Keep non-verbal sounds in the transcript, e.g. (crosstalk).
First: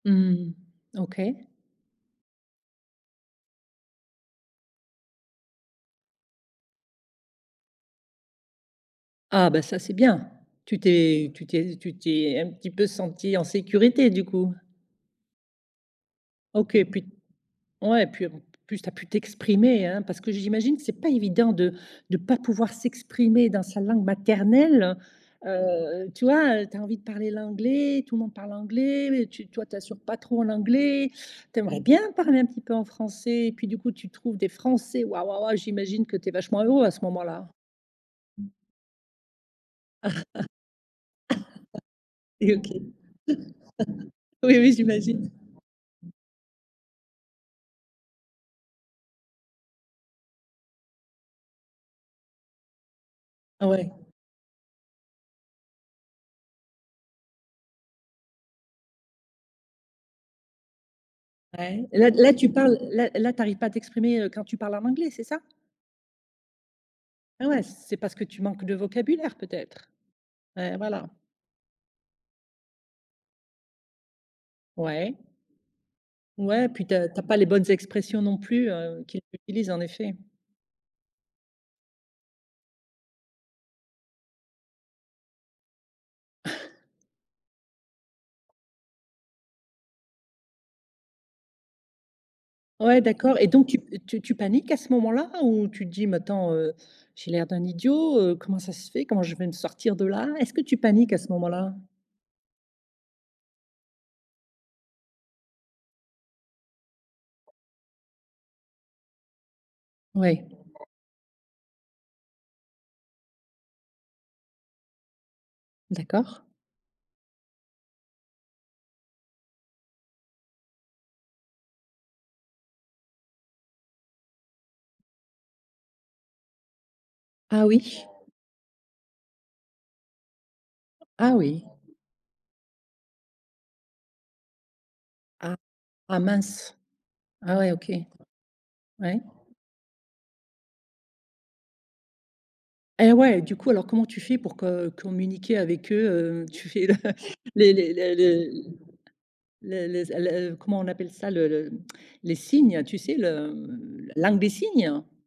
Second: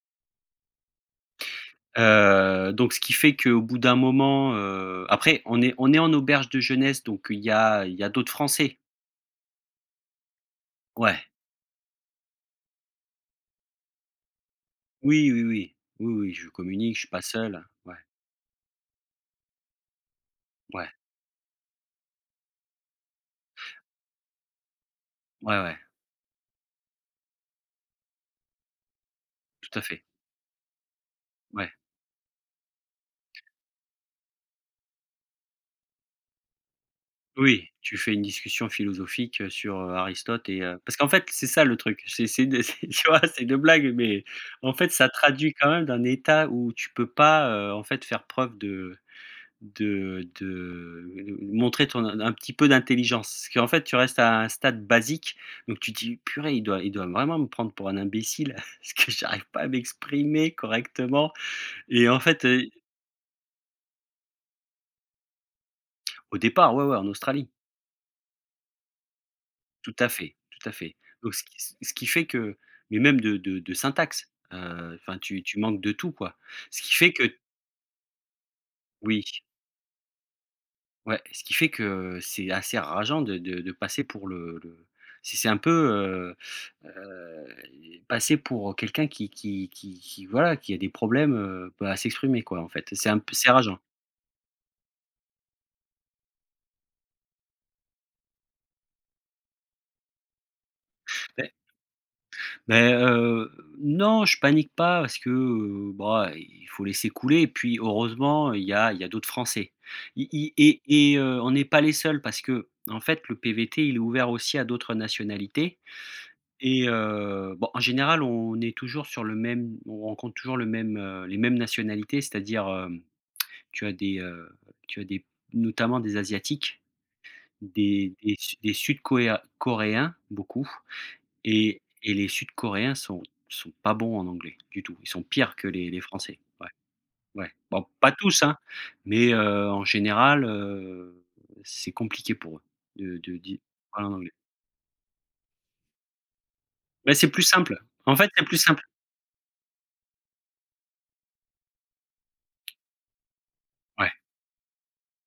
Mmh. OK. Heu, donc ce qui fait que au bout d'un moment, heu, après on est on est en auberge de jeunesse, donc il y a il y a d'autres Français. Ah bah ça c'est bien. Tu Ouais. t'es tu t'es tu t'es un petit peu senti en sécurité, du coup? Oui, oui, oui, oui, oui, je OK communique je puis suis pas seul, ouais. ouais, puis plus, tu as pu t'exprimer, hein. Parce que j'imagine que Ouais. c'est pas évident de de pas pouvoir s'exprimer dans sa langue maternelle. Ouais, ouais. Heu, tu vois, tu as envie de parler l'anglais, tout le monde parle anglais, tu toi tu Tout à assures fait. pas trop en anglais, tu Ouais. aimerais bien parler un petit peu en français et puis du coup tu trouves des Français waouh waouh, ouais, j'imagine que tu es vachement heureux à ce moment-là. Oui tu fais une Mmh. discussion philosophique sur Aristote et heu parce qu'en fait, c'est ça le truc, (laughs) c'est c'est (coughs) une OK. (laughs) tu vois, c'est une blague, mais, Oui. en Oui, fait, ça j'imagine. traduit quand même d'un Mmh. état où tu peux pas en fait faire preuve de de de montrer ton un petit peu d'intelligence. Ce qu'en fait Ouais. tu restes à un stade basique, donc tu dis: «Il doit il doit vraiment me prendre pour un imbécile, (chuckles) parce que j'arrive pas à m'exprimer correctement» Ouais. et Là en là fait tu et parles là là tu arrives pas à t'exprimer, heu, quand tu parles en anglais, c'est ça? Au départ, ouais, ouais, en Ah Australie. ouais, c'est parce que tu manques de vocabulaire peut-être. Tout à fait, tout à Ouais, fait. voilà. Donc ce qui ce qui fait que mais même de de de syntaxe. Heu, Ouais. enfin, tu tu manques de tout quoi. Ouais Ce puis tu qui as fait tu que as pas les bonnes expressions non plus, heu, qu'ils Oui. utilisent, en effet. Ouais, ce qui fait que c'est assez rageant de de de passer pour le le si c'est un peu, heu, (chuckles) heu, passer pour quelqu'un qui qui qui qui, voilà, qui a des problèmes à s'exprimer quoi. En fait Ouais, c'est un peu d'accord et c'est donc tu rageant. tu tu paniques à ce moment-là ou tu te dis maintenant, heu: «J'ai l'air d'un idiot, heu, comment ça se fait? Comment je vais me sortir de là?» Est-ce que tu paniques à ce Mais moment-là? mais, heu, non je panique pas, parce que, bah il faut laisser couler et puis heureusement il y a il y a d'autres Français Oui. et et on est pas les seuls parce qu'en fait le PVT, il est ouvert aussi à d'autres nationalités D'accord. et heu bon, en général on est toujours sur le même on rencontre toujours le même les mêmes nationalités, c'est-à-dire, tu as des tu as des notamment des Asiatiques, Ah oui. des des des Su Sud-Coéens Coréens, beaucoup Ah oui. et et les Sud-Coréens sont sont pas bons en anglais du tout. Ils sont pires Ah. que les les Ah Français. Ouais, mince. ouais, Ah ouais, bon OK, pas tous, hein, ouais. mais, heu, en général, heu, c'est compliqué pour eux, Et de de ouais, du di coup alors comment parler en tu anglais. fais pour co communiquer avec eux, heu, tu fais Mais c'est plus les simple, les les en fait, c'est les plus simple. les les s les comment on appelle ça? Le le les signes, tu sais, le Ouais. langue des signes?